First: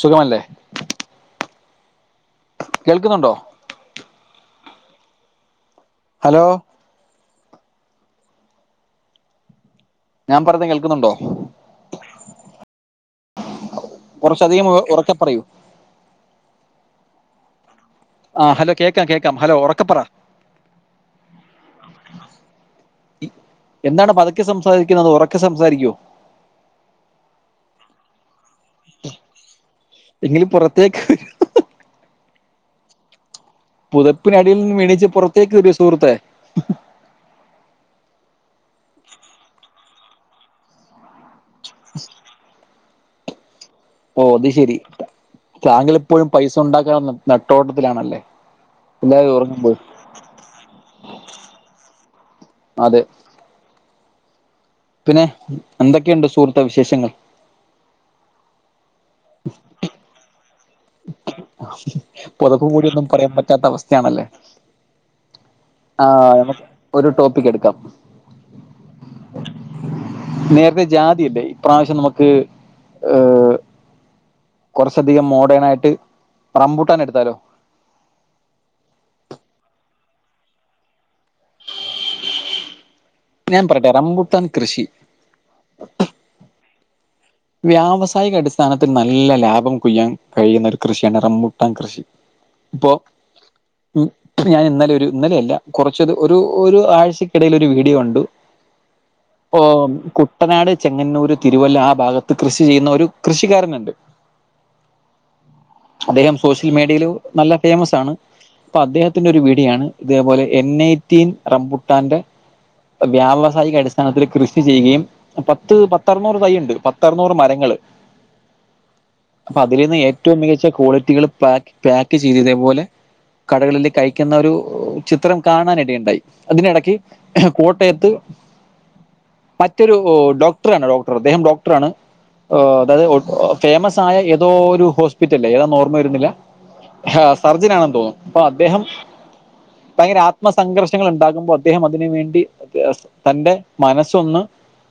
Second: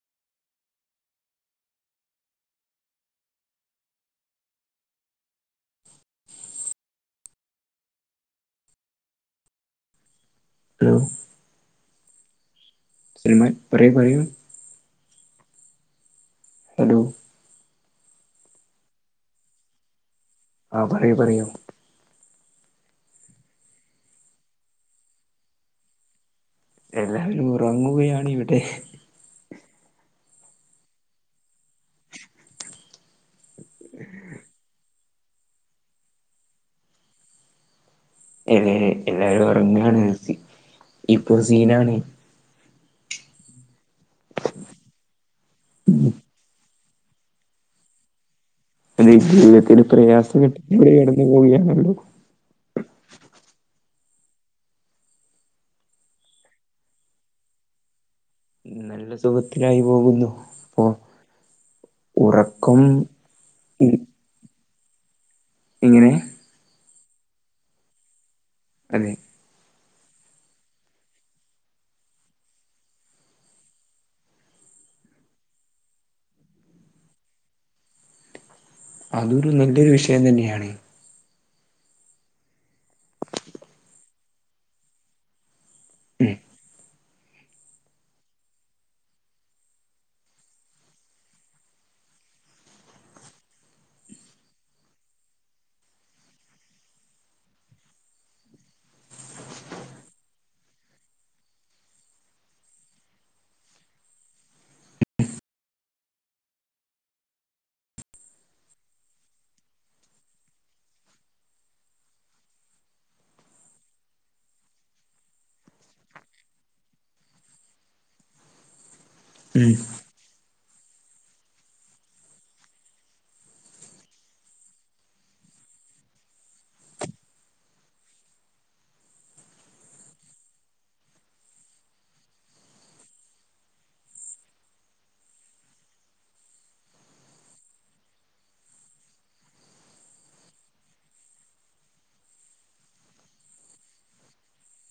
സുഖമല്ലേ? കേൾക്കുന്നുണ്ടോ? ഹലോ ഞാൻ പറയുന്ന ഹലോ കേൾക്കുന്നുണ്ടോ? [unintelligible] പറയൂ പറയൂ കൊറച്ചധികം ഉറക്കെ പറയൂ.. ഹലോ ആഹ് ഹലോ കേക്കാം കേക്കാം ഹലോ ഉറക്കപ്പറ ആഹ് പറയൂ പറയൂ [inaudible] എന്താണ് പതുക്കെ സംസാരിക്കുന്നത് ഒറക്കെ സംസാരിക്കു എല്ലാവരും ഉറങ്ങുകയാണ് ഇവിടെ എങ്കിൽ പുറത്തേക്ക് പുതപ്പിനടിയിൽ നിന്നും എണീച്ച് പുറത്തേക്ക് വരു സുഹൃത്തേ അതെ എല്ലാരും ഒറങ്ങാണ് ഇപ്പൊ സീനാണ്. ഓഹ് അത് ശെരി താങ്കളിപ്പോഴും പൈസ ഉണ്ടാക്കാനുള്ള നെട്ടോട്ടത്തിലാണല്ലേ? അത് എല്ലാവരും ഉറങ്ങുമ്പോൾ ജീവിതത്തിന് പ്രയാസം ഘട്ടത്തിലൂടെ കടന്നു പോവുകയാണല്ലോ അതെ പിന്നെ എന്തൊക്കെയുണ്ട് സുഹൃത്തെ വിശേഷങ്ങൾ നല്ല സുഖത്തിലായി പോവുന്നു പ്പൊ പുതപ്പു മൂടി ഒന്നും പറയാൻ പറ്റാത്ത ഇ- അവസ്ഥയാണല്ലേ ഇങ്ങനെ ആഹ് നമുക്ക് ഒരു ടോപ്പിക് എടുക്കാം അതെ നേരത്തെ ജാതിയല്ലേ ഇപ്രാവശ്യം നമുക്ക് ഏഹ് കുറച്ചധികം മോഡേൺ ആയിട്ട് റംബൂട്ടാൻ എടുത്താലോ? അതൊരു നല്ലൊരു വിഷയം തന്നെയാണ് ഞാൻ പറയട്ടെ റംബൂട്ടാൻ കൃഷി ഉം വ്യാവസായിക അടിസ്ഥാനത്തിൽ നല്ല ലാഭം കൊയ്യാൻ കഴിയുന്ന ഒരു കൃഷിയാണ് റംമ്പൂട്ടാൻ കൃഷി ഇപ്പൊ ഉം ഞാൻ ഇന്നലെ ഒരു ഇന്നലെയല്ല കുറച്ചത് ഒരു ഒരു ആഴ്ചക്കിടയിൽ ഒരു വീഡിയോ കണ്ടു കുട്ടനാട് ചെങ്ങന്നൂർ തിരുവല്ല ആ ഭാഗത്ത് കൃഷി ചെയ്യുന്ന ഒരു കൃഷിക്കാരനുണ്ട് അദ്ദേഹം സോഷ്യൽ മീഡിയയില് നല്ല ഫേമസ് ആണ് ഇപ്പൊ അദ്ദേഹത്തിന്റെ ഒരു വീഡിയോയാണ് ഇതേപോലെ എൻഎയ്റ്റീൻ റംബുട്ടാന്റെ വ്യാവസായിക അടിസ്ഥാനത്തിൽ കൃഷി ചെയ്യുകയും പത്ത് പത്തർനൂറ് തൈയുണ്ട് പത്തർനൂറ് മരങ്ങള് അപ്പൊ ഉം അതില് നിന്ന ഏറ്റവും മികച്ച ക്വാളിറ്റികള് പാക്ക് പാക്ക് ചെയ്ത് ഇതേ പോലെ കടകളിലേക്കയക്കുന്ന ഒരു ചിത്രം കാണാനിടയുണ്ടായി. അതിനിടക്ക് കോട്ടയത്ത് മറ്റൊരു ഡോക്ടറാണ് ഡോക്ടർ അദ്ദേഹം ഡോക് ട്റാണ്. ഓഹ് അതായത് ഫേമസ് ആയ ഏതോ ഒരു ഹോസ്പിറ്റൽല്ലേ ഏതാ എന്ന് ഓർമ വരുന്നില്ല ഹ സർജനാണെന്ന് തോന്നും അപ്പൊ അദ്ദേഹം ഭയങ്കര ആത്മസംഘർഷങ്ങളുണ്ടാക്കുമ്പോ അദ്ദേഹം അതിന് വേണ്ടി തന്റെ മനസ്സൊന്ന്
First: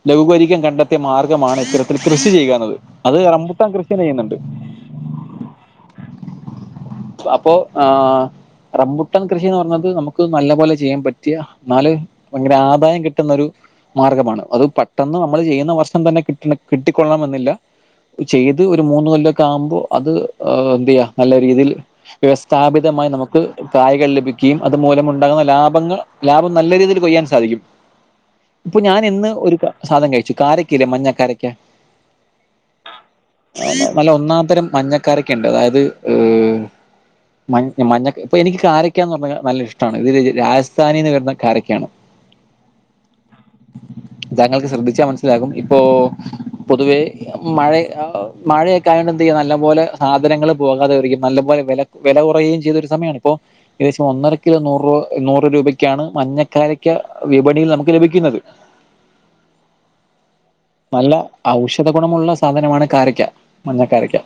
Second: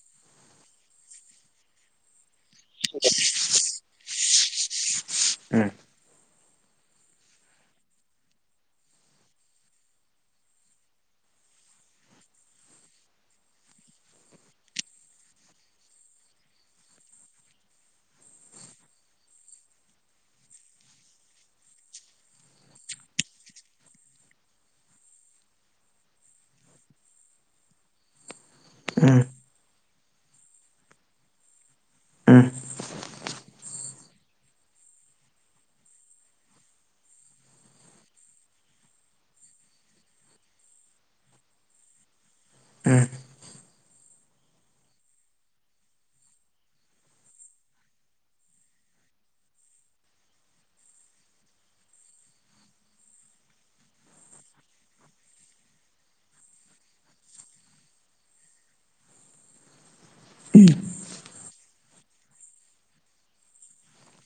ലഘൂകരിക്കാൻ കണ്ടെത്തിയ മാർ ഇത്തരത്തിൽ കൃഷി ചെയ്യുക എന്നത്. അത് റംമ്പുട്ടാൻ കൃഷിയെന്നെയ്യുന്നുണ്ട് ഉം അപ്പൊ ആഹ് റമ്പുട്ടൻ കൃഷിന്ന് പറഞ്ഞത് നമുക്ക് നല്ല പോലെ ചെയ്യാൻ പറ്റിയ എന്നാല് ഭയങ്കര ആദായം കിട്ടുന്നൊരു മാർഗമാണ്. അത് പെട്ടെന്ന് നമ്മൾ ചെയ്യുന്ന വർഷം തന്നെ കിട്ടണം കിട്ടിക്കൊൾണംമെന്നില്ല ചെയ്ത് ഒരു മൂന്ന് കൊല്ലൊക്കെ ആവുമ്പോ അത് എന്തെയ്യാ നല്ല രീതിയില് വ്യവസ്ഥാപിതമായി നമുക്ക് കായികൾ ലഭിക്കുകയും അതുമൂലം ഉണ്ടാകുന്ന ലാഭങ്ങൾ ലാഭം നല്ല രീതിയിൽ കൊയ്യാൻ സാധിക്കും. ഇപ്പൊ ഞാൻ ഉം ഇന്ന് ഒരു സാധനം കഴിച്ചു കാരക്കല്ലേ മഞ്ഞ കാരക്ക ഉം നല്ല ഒന്നാം തരം മഞ്ഞക്കാരക്കെണ്ട് അതായത് മൻ മഞ്ഞ ഇപ്പൊ എനിക്ക് കാരക്കാന്ന് പറഞ്ഞാൽ നല്ല ഇഷ്ടാണ്. ഇത് രാജസ്ഥാനിന്ന് വരുന്ന കാരക്കയാണ്. ഉം താങ്കൾക്ക് ശ്രദ്ധിച്ചാ മനസ്സിലാകും ഇപ്പൊ പൊതുവേ മഴ മഴയൊക്കെ ആയോണ്ട് എന്ത് ചെയ്യാ നല്ല പോലെ സാധനങ്ങൾ പോകാതെ വരിക്കും നല്ല പോലെ വെല വെല കൊറയുകയും ചെയ്തൊരു സമയാണ് ഇപ്പോ ഏകദേശം ഒന്നര കിലോ നൂറ് നൂറ് രൂപയ്ക്കാണ് മഞ്ഞക്കാരക്ക വിപണിയിൽ നമുക്ക് ലഭിക്കുന്നത്. ഉം നല്ല ഔഷധ ഗുണമുള്ള സാധനമാണ് കാരയ്ക്ക മഞ്ഞക്കാരക്ക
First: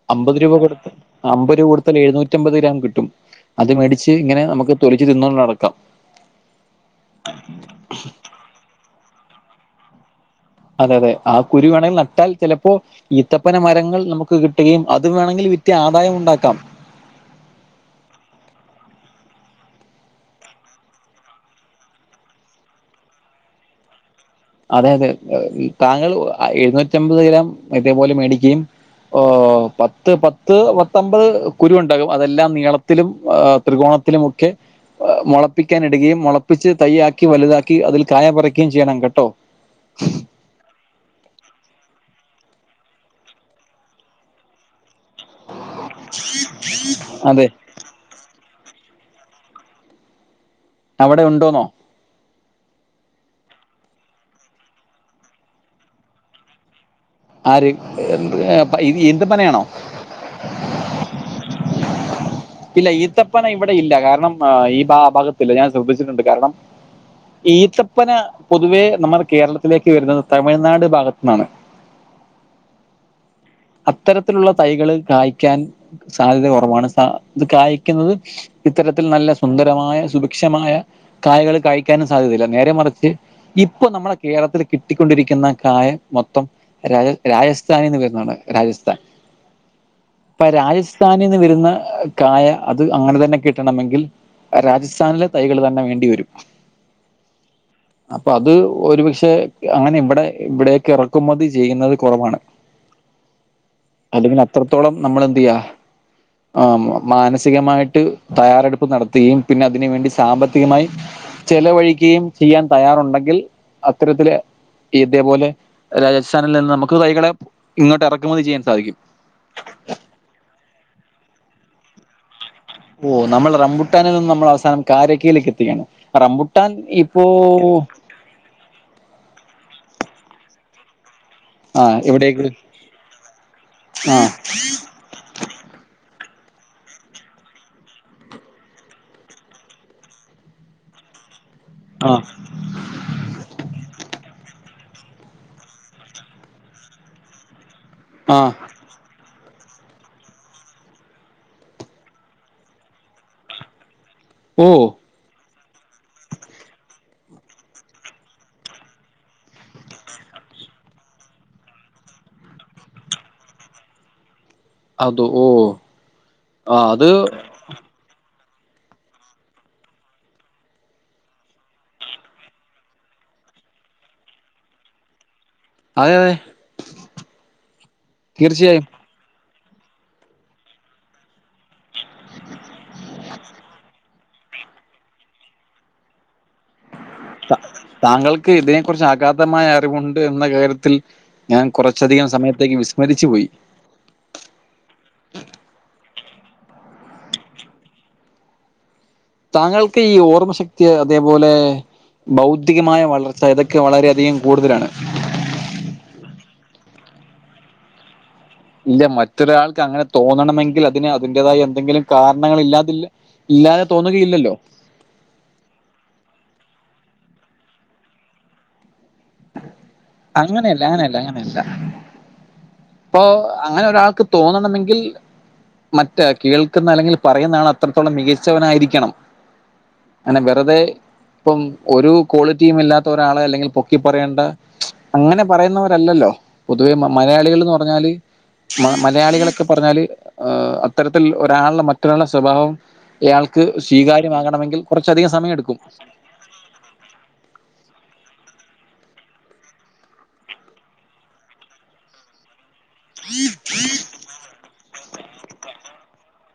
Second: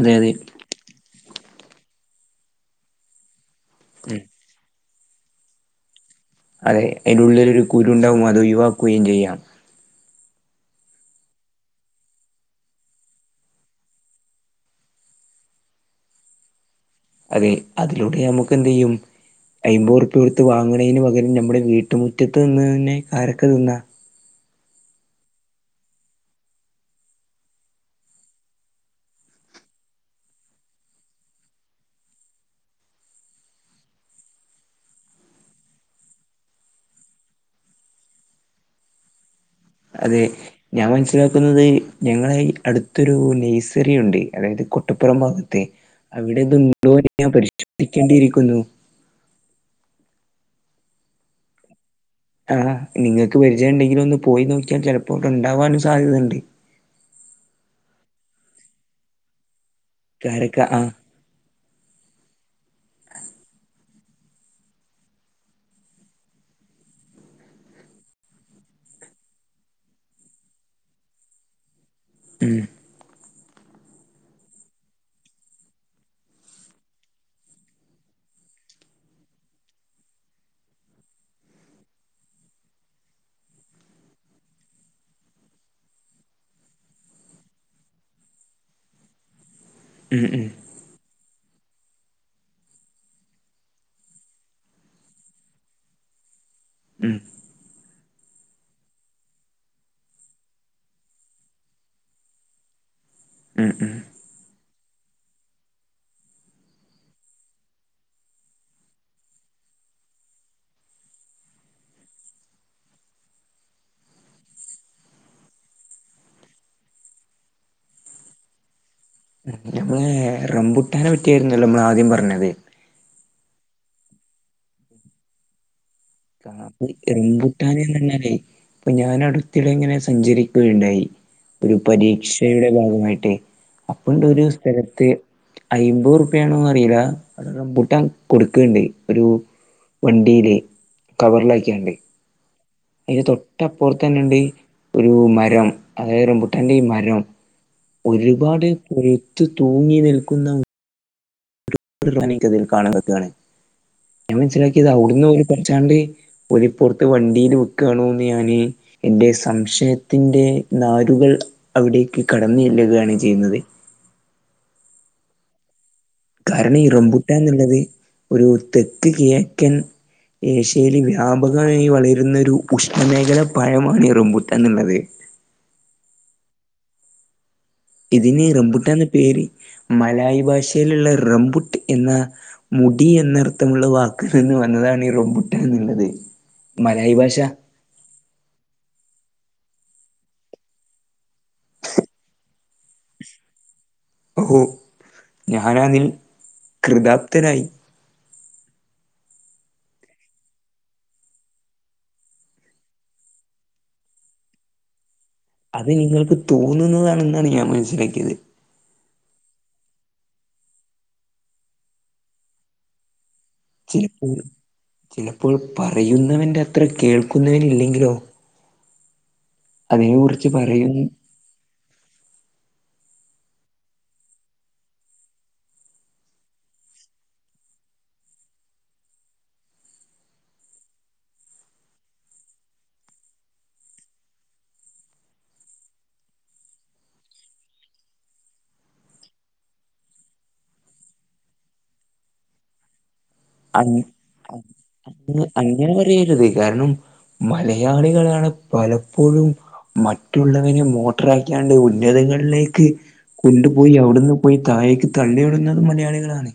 അതെ അതെ അമ്പത് രൂപ കൊടുത്ത അമ്പത് രൂപ കൊടുതാൽ എഴുന്നൂറ്റി അമ്പത് ഗ്രാം കിട്ടും അത് മേടിച്ച് ഉം ഇങ്ങനെ നമുക്ക് തൊലിച്ച് തിന്നുകൊണ്ട് നടക്കാം. അതെ അയിന്റെ ഉള്ളിലൊരു കുരു ഉണ്ടാവും അത് ഒഴിവാക്കുകയും ചെയ്യാം. അതെ അതെ ആ കുരു വേണെങ്കി നട്ടാൽ ചെലപ്പോ ഈത്തപ്പന മരങ്ങൾ നമുക്ക് കിട്ടുകയും അത് വേണമെങ്കിൽ വിറ്റ് ആദായം ഉണ്ടാക്കാം. അതെ അതിലൂടെ നമുക്ക് എന്തെയ്യും. അയ്മ്പർപ്യ കൊടുത്ത് വാങ്ങ്ണീന്ന് പകരം നമ്മുടെ വീട്ടുറ്റത്ത് നിന്ന് തന്നെ കാരക്ക തിന്നാ. അതെ അതെ താങ്കൾ എഴുന്നൂറ്റി അമ്പത് ഗ്രാം ഇതേപോലെ മേടിക്കുകയും. ഓ പത്ത് പത്ത് പത്തമ്പത് കുരു ഉണ്ടാകും അതെല്ലാം നീളത്തിലും. ത്രികോണത്തിലുമൊക്കെ. മുളപ്പിക്കാനിടുകയും മുളപ്പിച്ച് തയ്യാക്കി വലുതാക്കി അതിൽ കായ പറിക്കുകയും ചെയ്യണം കേട്ടോ. അതെ ഞാൻ മനസ്സിലാക്കുന്നത്. ഞങ്ങളെ അടുത്തൊരു നഴ്സറി ഉണ്ട് അതായത് കൊ ട്ടുപ്പുറം ഭാഗത്തെ അവിടെതുണ്ടോ ഞാൻ അതെ പരിശോധിക്കേണ്ടിയിരിക്കുന്നു. അവിടെ ഉണ്ടോന്നോ. ആഹ് നിങ്ങൾക്ക് പരിചയംണ്ടെങ്കില ഒന്ന് പോയി നോക്കിയാൽ ചിലപ്പോട്ട് ഉണ്ടാാവാനും സാധ്യത ഉണ്ട്. ആര് എ എന്ത് ഇത് ഈന്തപനയാണോ. കാരക്ക ആഹ് ഇല്ല ഈത്തപ്പന ഇവിടെ ഇല്ല കാരണം ഈ ഭാഗത്തില്ല ഞാൻ ശ്രദ്ധിച്ചിട്ടുണ്ട് കാരണം. ഈത്തപ്പന പൊതുവേ നമ്മുടെ കേരളത്തിലേക്ക് വരുന്നത് തമിഴ്നാട് ഭാഗത്ത് നിന്നാണ്. ഉം അത്തരത്തിലുള്ള തൈകള് കായ്ക്കാൻ സാധ്യത കുറവാണ് സ ഇത് കായ്ക്കുന്നത്. ഇത്തരത്തിൽ നല്ല സുന്ദരമായ സുഭിക്ഷമായ കായകള് കഴിക്കാനും സാധ്യതയില്ല നേരെ മറിച്ച്. ഇപ്പൊ നമ്മള കേരളത്തിൽ കിട്ടിക്കൊണ്ടിരിക്കുന്ന കായ മൊത്തം. രാജ രാജസ്ഥാനീന്ന് വരുന്നതാണ് രാജസ്ഥാൻ ഉം അപ്പ ഉം രാജസ് സ്ഥാനിൽ നിന്ന് വരുന്ന കായ അത് അങ്ങനെ തന്നെ കിട്ടണമെങ്കിൽ. രാജസ്ഥാനിലെ തൈകള് തന്നെ വേണ്ടിിവരും. ഉം അപ്പൊ അത് ഒരുപക്ഷെ അങ്ങനെ ഇവിടെ ഇവിടെക്കെ ഇറക്കുമതി ചെയ്യുന്നത് കുറവാണ്. ഉം ഉം അത് പിന്നെ അത്രത്തോളം നമ്മള് എന്ത് യാ ആ മാനസികമായിട്ട്. തയ്യാറെടുപ്പ് നടത്തുകയും പിന്നെ അതിന് വേണ്ടി സാമ്പത്തികമായി. ചെലവഴിക്കുകയും ചെയ്യാൻ തയ്യാറുണ്ടെങ്കിൽ അത്തരത്തില്. ഇതേപോലെ രാജസ്ഥാനിൽ നിന്ന് നമുക്ക് തൈകളെ ഇങ്ങോട്ട് ഇറക്കുമതി ചെയ്യാൻ സാധിക്കും. ഞമ്മള്റെബുട്ടാനെ പറ്റിയായിരുന്നല്ലോ നമ്മൾ ആദ്യം പറഞ്ഞത്. ഓ നമ്മൾ റബുട്ടാനിൽ നിന്നും നമ്മൾ അവസാനം കാരക്കയിലേക്ക് എത്തികയാണ്. കാപ്പ റംപുട്ടാനെന്ന് പറഞ്ഞാലേ ഇപ്പൊ ഞാൻ അടുത്തിടെ ഇങ്ങനെ സഞ്ചരിക്കുകയുണ്ടായി. ഒരു ആ എവിടേക്ക് പരീക്ഷയുടെ ഭാഗമായിട്ട് ആ അപ്പണ്ട് ഒരു സ്ഥലത്ത്. അമ്പത് റുപയാണോന്ന് അറിയില്ല റംമ്പൂട്ടാൻ കൊടുക്കുകയുണ്ടായി ഒരു. വണ്ടിയിലെ. കവറിലാക്കിയാണ്ട് ആ അതിന് തൊട്ടപ്പുറത്ത തന്നെുണ്ട് ഒരു മരം അതായത് റബുട്ടാന്റെ മരം. ആ ഒരുപാട് പൊഴുത്തു തൂങ്ങി നിൽക്കുന്ന എനിക്കതിൽ കാണാൻ പറ്റുവാണ് ഞാൻ ഓ മനസ്സിലാക്കിയത് അവിടുന്ന് ഒരു പറ്റാണ്ട്. ഒരിപ്പുറത്ത് വണ്ടിൽ വിക്കുവാണോന്ന് ഞാാന്. എന്റെ സംശയത്തിന്റെ നാരുകൾ അവിടേക്ക് കടന്നു ചെല്ലുകയാണ് ചെയ്യുന്നത്. അത് ഓ ആ കാരണം ഈ അത് റംബുട്ടാൻ അതെ എന്നുള്ളത് ഒരു തെക്ക് കിഴക്കൻ ഏഷ്യയിൽ വ്യാപകമായി വളരുന്ന ഒരു ഉഷ്ണമേഖല പഴമാണ് റംബുട്ടാൻ എന്നുള്ളത്. അതെ ഇതിന് തീർച്ചയായും റംബുട്ടാൻ എന്ന പേര് മലായി ഭാഷയിലുള്ള റംബുട്ട് എന്ന. മുടി എന്നർത്ഥമുള്ള വാക്കിൽ നിന്ന് വന്നതാണ് ഈറംബുട്ടാൻ എന്നുള്ളത്. മലായ് ഭാഷ താങ്കൾക്ക് ഇതിനെ കുറിച്ച് അഗാധമായ അറിവുണ്ട് എന്ന കാര്യത്തിൽ ഞാൻ കുറച്ചധികം സമയത്തേക്ക് വിസ്മരിച്ചു പോയി ഓഹ് ഞാനതിൽ കൃദാർദ്ധനായി താങ്കൾക്ക് ഈ ഓർമ്മ ശക്തി അതേപോലെ ഭൗതികമായ വളർച്ച അതൊക്കെ വളരെയധികം കൂടുതലാണ് അത് നിങ്ങൾക്ക് തോന്നുന്നതാണെന്നാണ് ഞാൻ മനസ്സിലാക്കിയത് ഇല്ല മറ്റൊരാൾക്ക് അങ്ങനെ തോന്നണമെങ്കിൽ അതിന് അതിന്റതായ എന്തെങ്കിലും കാരണങ്ങൾ ഇല്ലാതില്ല ഇല്ലാതെ ചിലപ്പോ തോന്നുകയില്ലല്ലോ ചിലപ്പോൾ പറയുന്നവന്റെ അത്ര കേൾക്കുന്നവൻ ഇല്ലെങ്കിലോ കുറിച്ച് അങ്ങനെയല്ല പറയും അങ്ങനെയല്ല അങ്ങനെയല്ല ഇപ്പൊ അങ്ങനെ ഒരാൾക്ക് തോന്നണമെങ്കിൽ മറ്റേ കേൾക്കുന്ന അല്ലെങ്കിൽ പറയുന്ന ആൾ അത്രത്തോളം മികച്ചവനായിരിക്കണം അങ്ങനെ വെറുതെ ഇപ്പം ഒരു ക്വാളിറ്റിയും ഇല്ലാത്ത ഒരാള അല്ലെങ്കിൽ പൊക്കി പറയേണ്ട അങ്ങനെ പറയുന്നവരല്ലല്ലോ പൊതുവേ മ മലയാളികൾന്ന് പറഞ്ഞാല് മ മലയാളികളൊക്കെ പറഞ്ഞാല് ഏഹ് അത്തരത്തിൽ ഒരാളുടെ മറ്റൊരാളുടെ സ്വഭാവം ഇയാൾക്ക് ക്ക് അങ് സ്വീകാര്യമാകണമെങ്കിൽ കുറച്ചധികം അങ് സമയമെടുക്കും അങ്ങനെ പറയരുത് കാരണം മലയാളികളാണ് പലപ്പോഴും മറ്റുള്ളവനെ മോട്ടറാക്കിയാണ്ട് ഉന്നതകളിലേക്ക് കൊണ്ടു പോയി അവിടുന്ന് പോയി താഴേക്ക് തള്ളിവിടുന്നത് മലയാളികളാണേ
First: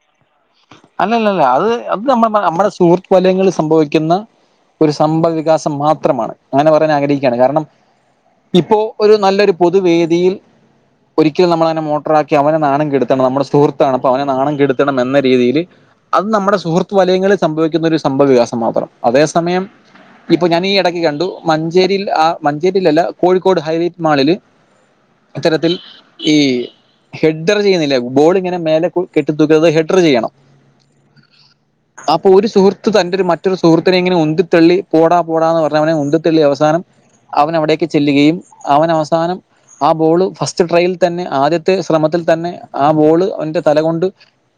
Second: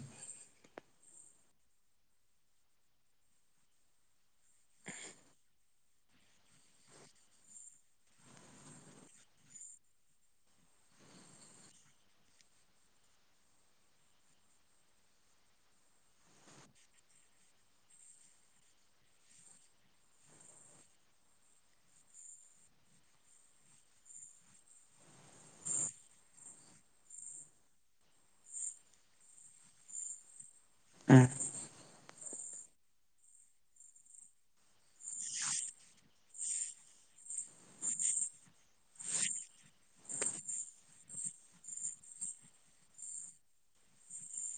അല്ലല്ലല്ല അത് അത് നമ്മ നമ്മടെ സുഹൃത്ത് വലയങ്ങളിൽ സംഭവിക്കുന്ന ഒരു സംഭവ വികാസം മാത്രമാണ് അങ്ങനെ പറയാൻ ആഗ്രഹിക്കയാണ് കാരണം ഇപ്പോ ഒരു നല്ലൊരു പൊതുവേദിയിൽ ഒരിക്കലും നമ്മളവനെ മോട്ടറാക്കി അവനെ നാണം കെടുത്തണം നമ്മുടെ സുഹൃത്താണ് അപ്പ അവനെ നാണം കെടുത്തണം എന്ന രീതിയിലെ അത് നമ്മുടെ സുഹൃത്ത് വലയങ്ങളിൽ സംഭവിക്കുന്നൊരു സംഭവകാസം മാത്രം അതേ സമയം ഇപ്പ ഞാൻ ഈ ഇടക്ക് കണ്ടു മഞ്ചേരിയിൽ ആ മഞ്ചേരിയിൽ അല്ല കോഴിക്കോട് ഹൈലൈറ്റ് മാളില് അത്തരത്തിൽ ഈ ഹെഡ്ഡറു ചെയ്യുന്നില്ലേ ബോൾ ഇങ്ങനെ മേലെ കെട്ടിത്തൂക്കുന്നത് ഹെഡ്ഡറു ചെയ്യണം ഉം ആ [unintelligible] അപ്പൊ ഒരു സുഹൃത്ത് തന്റൊരു മറ്റൊരു സുഹൃത്തിനെ ഇങ്ങനെ ഉന്തിത്തള്ളി പോടാ പോടാ എന്ന് പറഞ്ഞ് ഉന്തിത്തള്ളി അവസാനം അവൻ അവിടേക്ക് ചെല്ലുകയും അവൻ അവസാനം ആഹ് ബോള് ഫസ്റ്റ് ട്രൈയിൽ തന്നെ ആദ്യത്തെ ശ്രമത്തിൽ തന്നെ ആഹ് ബോള് അവന്റെ തല കൊണ്ട്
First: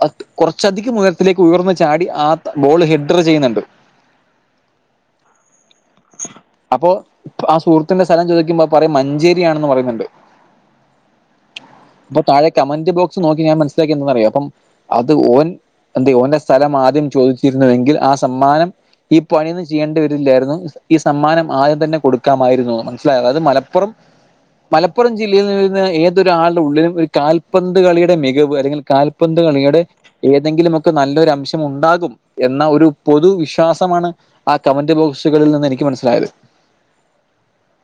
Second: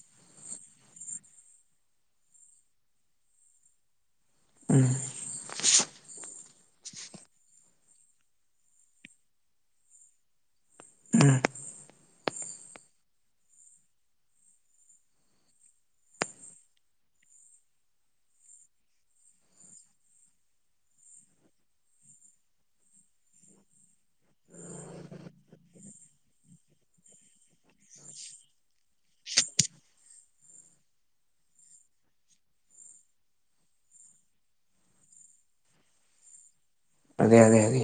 അ [unintelligible] കുറച്ചധികം ഉയരത്തിലേക്ക് ഉയർന്നു ചാടി ആത് ബോൾ ഹെഡ്ഡറു ചെയ്യുന്നുണ്ട് ആ [inaudible] അപ്പൊ ആ സുഹൃത്തിന്റെ സ്ഥലം ചോദിക്കുമ്പോ പറയും മഞ്ചേരിയാണെന്ന് പറെയുന്നുണ്ട് ആ അപ്പ താഴെ കമന്റ് ബോക്സ് നോക്കി ഞാൻ മനസ്സിലാക്കി എന്തെന്നറിയാം അപ്പം അത് ഓൻ എന്തെ ഓന്റെ സ്ഥലം ആദ്യം ചോദിച്ചിരുന്നുവെങ്കിൽ ആ സമ്മാനം ഈ പണിയൊന്നും ചെയ്യേണ്ടി വരില്ലായിരുന്നു ഈ സമ്മാനം ആദ്യം തന്നെ കൊടുക്കാമായിരുന്നു മനസ്സിലായ അത് മലപ്പുറം മലപ്പുറം ജില്ലയിൽ നിന്ന് വരുന്ന ഏതൊരാളുടെ ഉള്ളിലും ഒരു കാൽപന്ത് കളിയുടെ മികവ് അല്ലെങ്കിൽ കാൽപന്ത് കളിയെടെ ഏതെങ്കിലുമൊക്കെ നല്ലൊരു അംശം ഉണ്ടാകും എന്ന ഒരു പൊതു വിശ്വാസമാണ് ആ കമന്റ് ബോക്സുകളിൽ നിന്ന് എനിയ്ക്ക് മനസ്സിലായത് അതെ അതെ അതെ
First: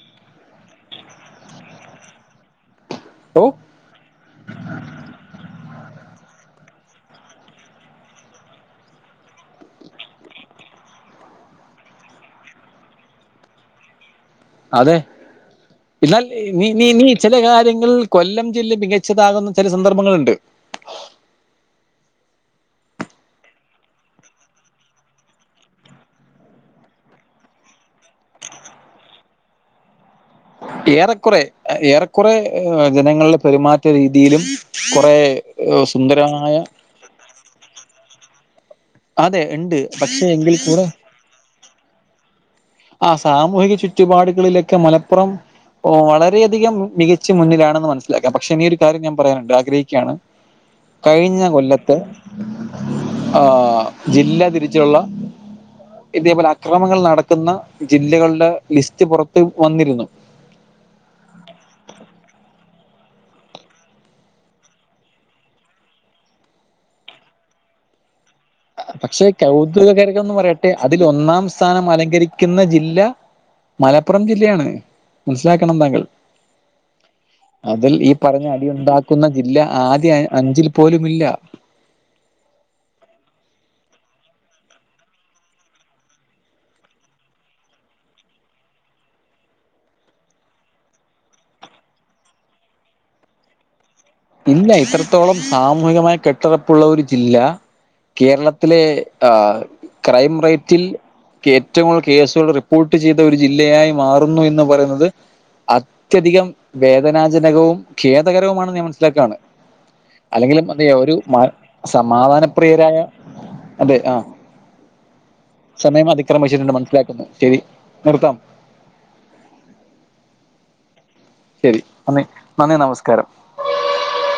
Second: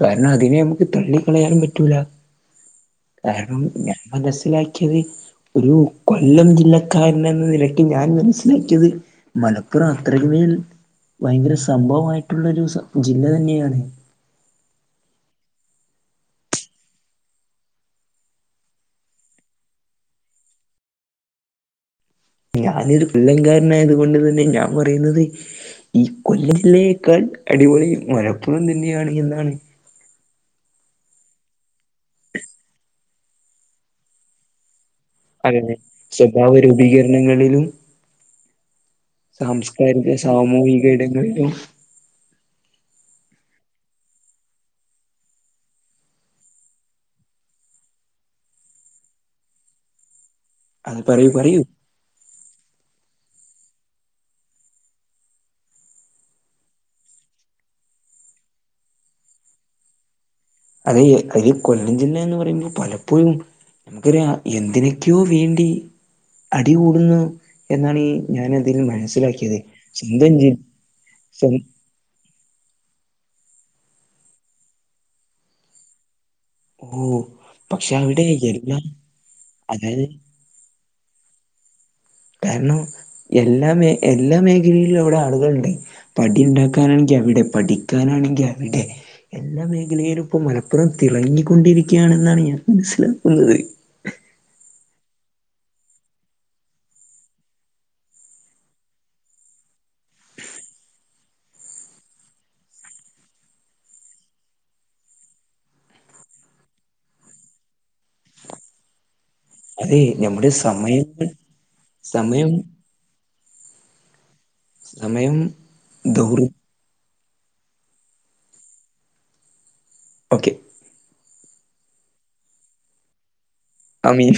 കാരണം അതിനെ നമുക്ക് തള്ളിക്കളയാനും പറ്റൂല ഓ കാരണം ഞാൻ മനസ്സിലാക്കിയത് ഒരു കൊല്ലം ജില്ലക്കാരനെന്ന നിലയ്ക്ക് ഞാൻ മനസ്സിലാക്കിയത് മലപ്പുറം അത്രയുമേൽ ഭയങ്കര സംഭവമായിട്ടുള്ളൊരു സ ജില്ല തന്നെയാണ് അതെ എന്നാൽ ഈ നീ നീ നീ ചെല കാര്യങ്ങൾ കൊല്ലം ജില്ല മികച്ചതാകുന്ന ചില സന്ദർഭങ്ങളുണ്ട് ഞാനൊരു പിള്ളങ്കാരനായത് കൊണ്ട് തന്നെ ഞാൻ പറയുന്നത് ഈ കൊല്ലത്തിനെക്കാൾ അടിപൊളി മലപ്പുറം തന്നെയാണ് എന്നാണ് ഏറെക്കുറെ ഏറെക്കുറെ ജനങ്ങളുടെ പെരുമാറ്റ രീതിയിലും കൊറെ അതെ സ്വഭാവ രൂപീകരണങ്ങളിലും അതെ ഉണ്ട് സാംസ്കാരിക പക്ഷെ എങ്കിൽ കൂടെ സാമൂഹിക ഇടങ്ങളിലും ആ സാമൂഹിക ചുറ്റുപാടുകളിലൊക്കെ മലപ്പുറം ഓ വളരെയധികം മികച്ച മുന്നിലാണെന്ന് മനസ്സിലാക്കാം പക്ഷെ ഇനിയൊരു കാര്യം ഞാൻ പറയാനുണ്ട് ആഗ്രഹിക്കാണ് അത് പറയൂ കഴിഞ്ഞ പറയൂ കൊല്ലത്തെ ആ ജില്ല തിരിച്ചൊള്ള ഇതേപോലെ അക്രമങ്ങൾ നടക്കുന്ന ജില്ലകൾടെ ലിസ്റ്റ് പൊറത്ത് വന്നിരുന്നു അതെ അതില് കൊല്ലം ജില്ല എന്ന് പറയുംമ്പോ പലപ്പോഴും നമുക്കൊരു എന്തിനക്കെയോ വേണ്ടി അടികൂടുന്നു എന്നാണീ പക്ഷെ കൗതുക കരകം എന്ന് ജി പറയട്ടെ അതിൽ ഒന്നാം സ്വ സ്ഥാനം അലങ്കരി ക്കുന്ന ജില്ല മലപ്പുറം ജില്ലയാണ് മനസ്സിലാക്കണം താങ്കൾ ഓ അതിൽ പക്ഷെ ഈ അവിടെ പറഞ്ഞ അടി എല്ലാം ഉണ്ടാക്കുന്ന ജില്ല അതായത് ആദ്യ അഞ്ചിൽ പോലുമില്ല കാരണം എല്ലാ മേ എല്ലാ മേഖലയിലും അവിടെ ആളുകളുണ്ടെ പ്പഠിയുണ്ടാക്കാനാണെങ്കി അവിടെ പഠിക്കാനാണെങ്കി അവിടെ എല്ലാ മേഖലയിലും ഇപ്പോ മലപ്പുറം തിളങ്ങിക്കൊണ്ടിരിക്കയാണെന്നാണ് ഞാൻ മനസ്സിലാക്കുന്നത് ഇല്ല ഇത്രത്തോളം സാമൂഹികമായി കെട്ടുറപ്പുള്ള ഒരു ജില്ല കേരളത്തിലെ ആ ക്രൈം റേറ്റിൽ കേറ്റവും കേസുള്ള റിപ്പോർട്ട് ചെയ്ത ഒരു ജില്ലയായി മാറുന്നു എന്ന് പറയുന്നത് അത്യധികം വേദനാജനകവും ഖേദകരവും ആണെന്ന് ഞാൻ മനസ്സിലാക്കാണ് അതെ നമ്മുടെ അല്ലെങ്കിലും എന്തെ ഒരു സമയങ്ങൾ മ സമയം സമാധാനപ്രിയരായ അതെ ആ സമയം സമയം ദൗർ അതിക്രമിച്ചിട്ടുണ്ട് മനസ്സിലാക്കുന്നു ശരി നിർത്താം ഓക്കെ ശരി നന്ദി നന്ദി നമസ്കാരം നന്ദീ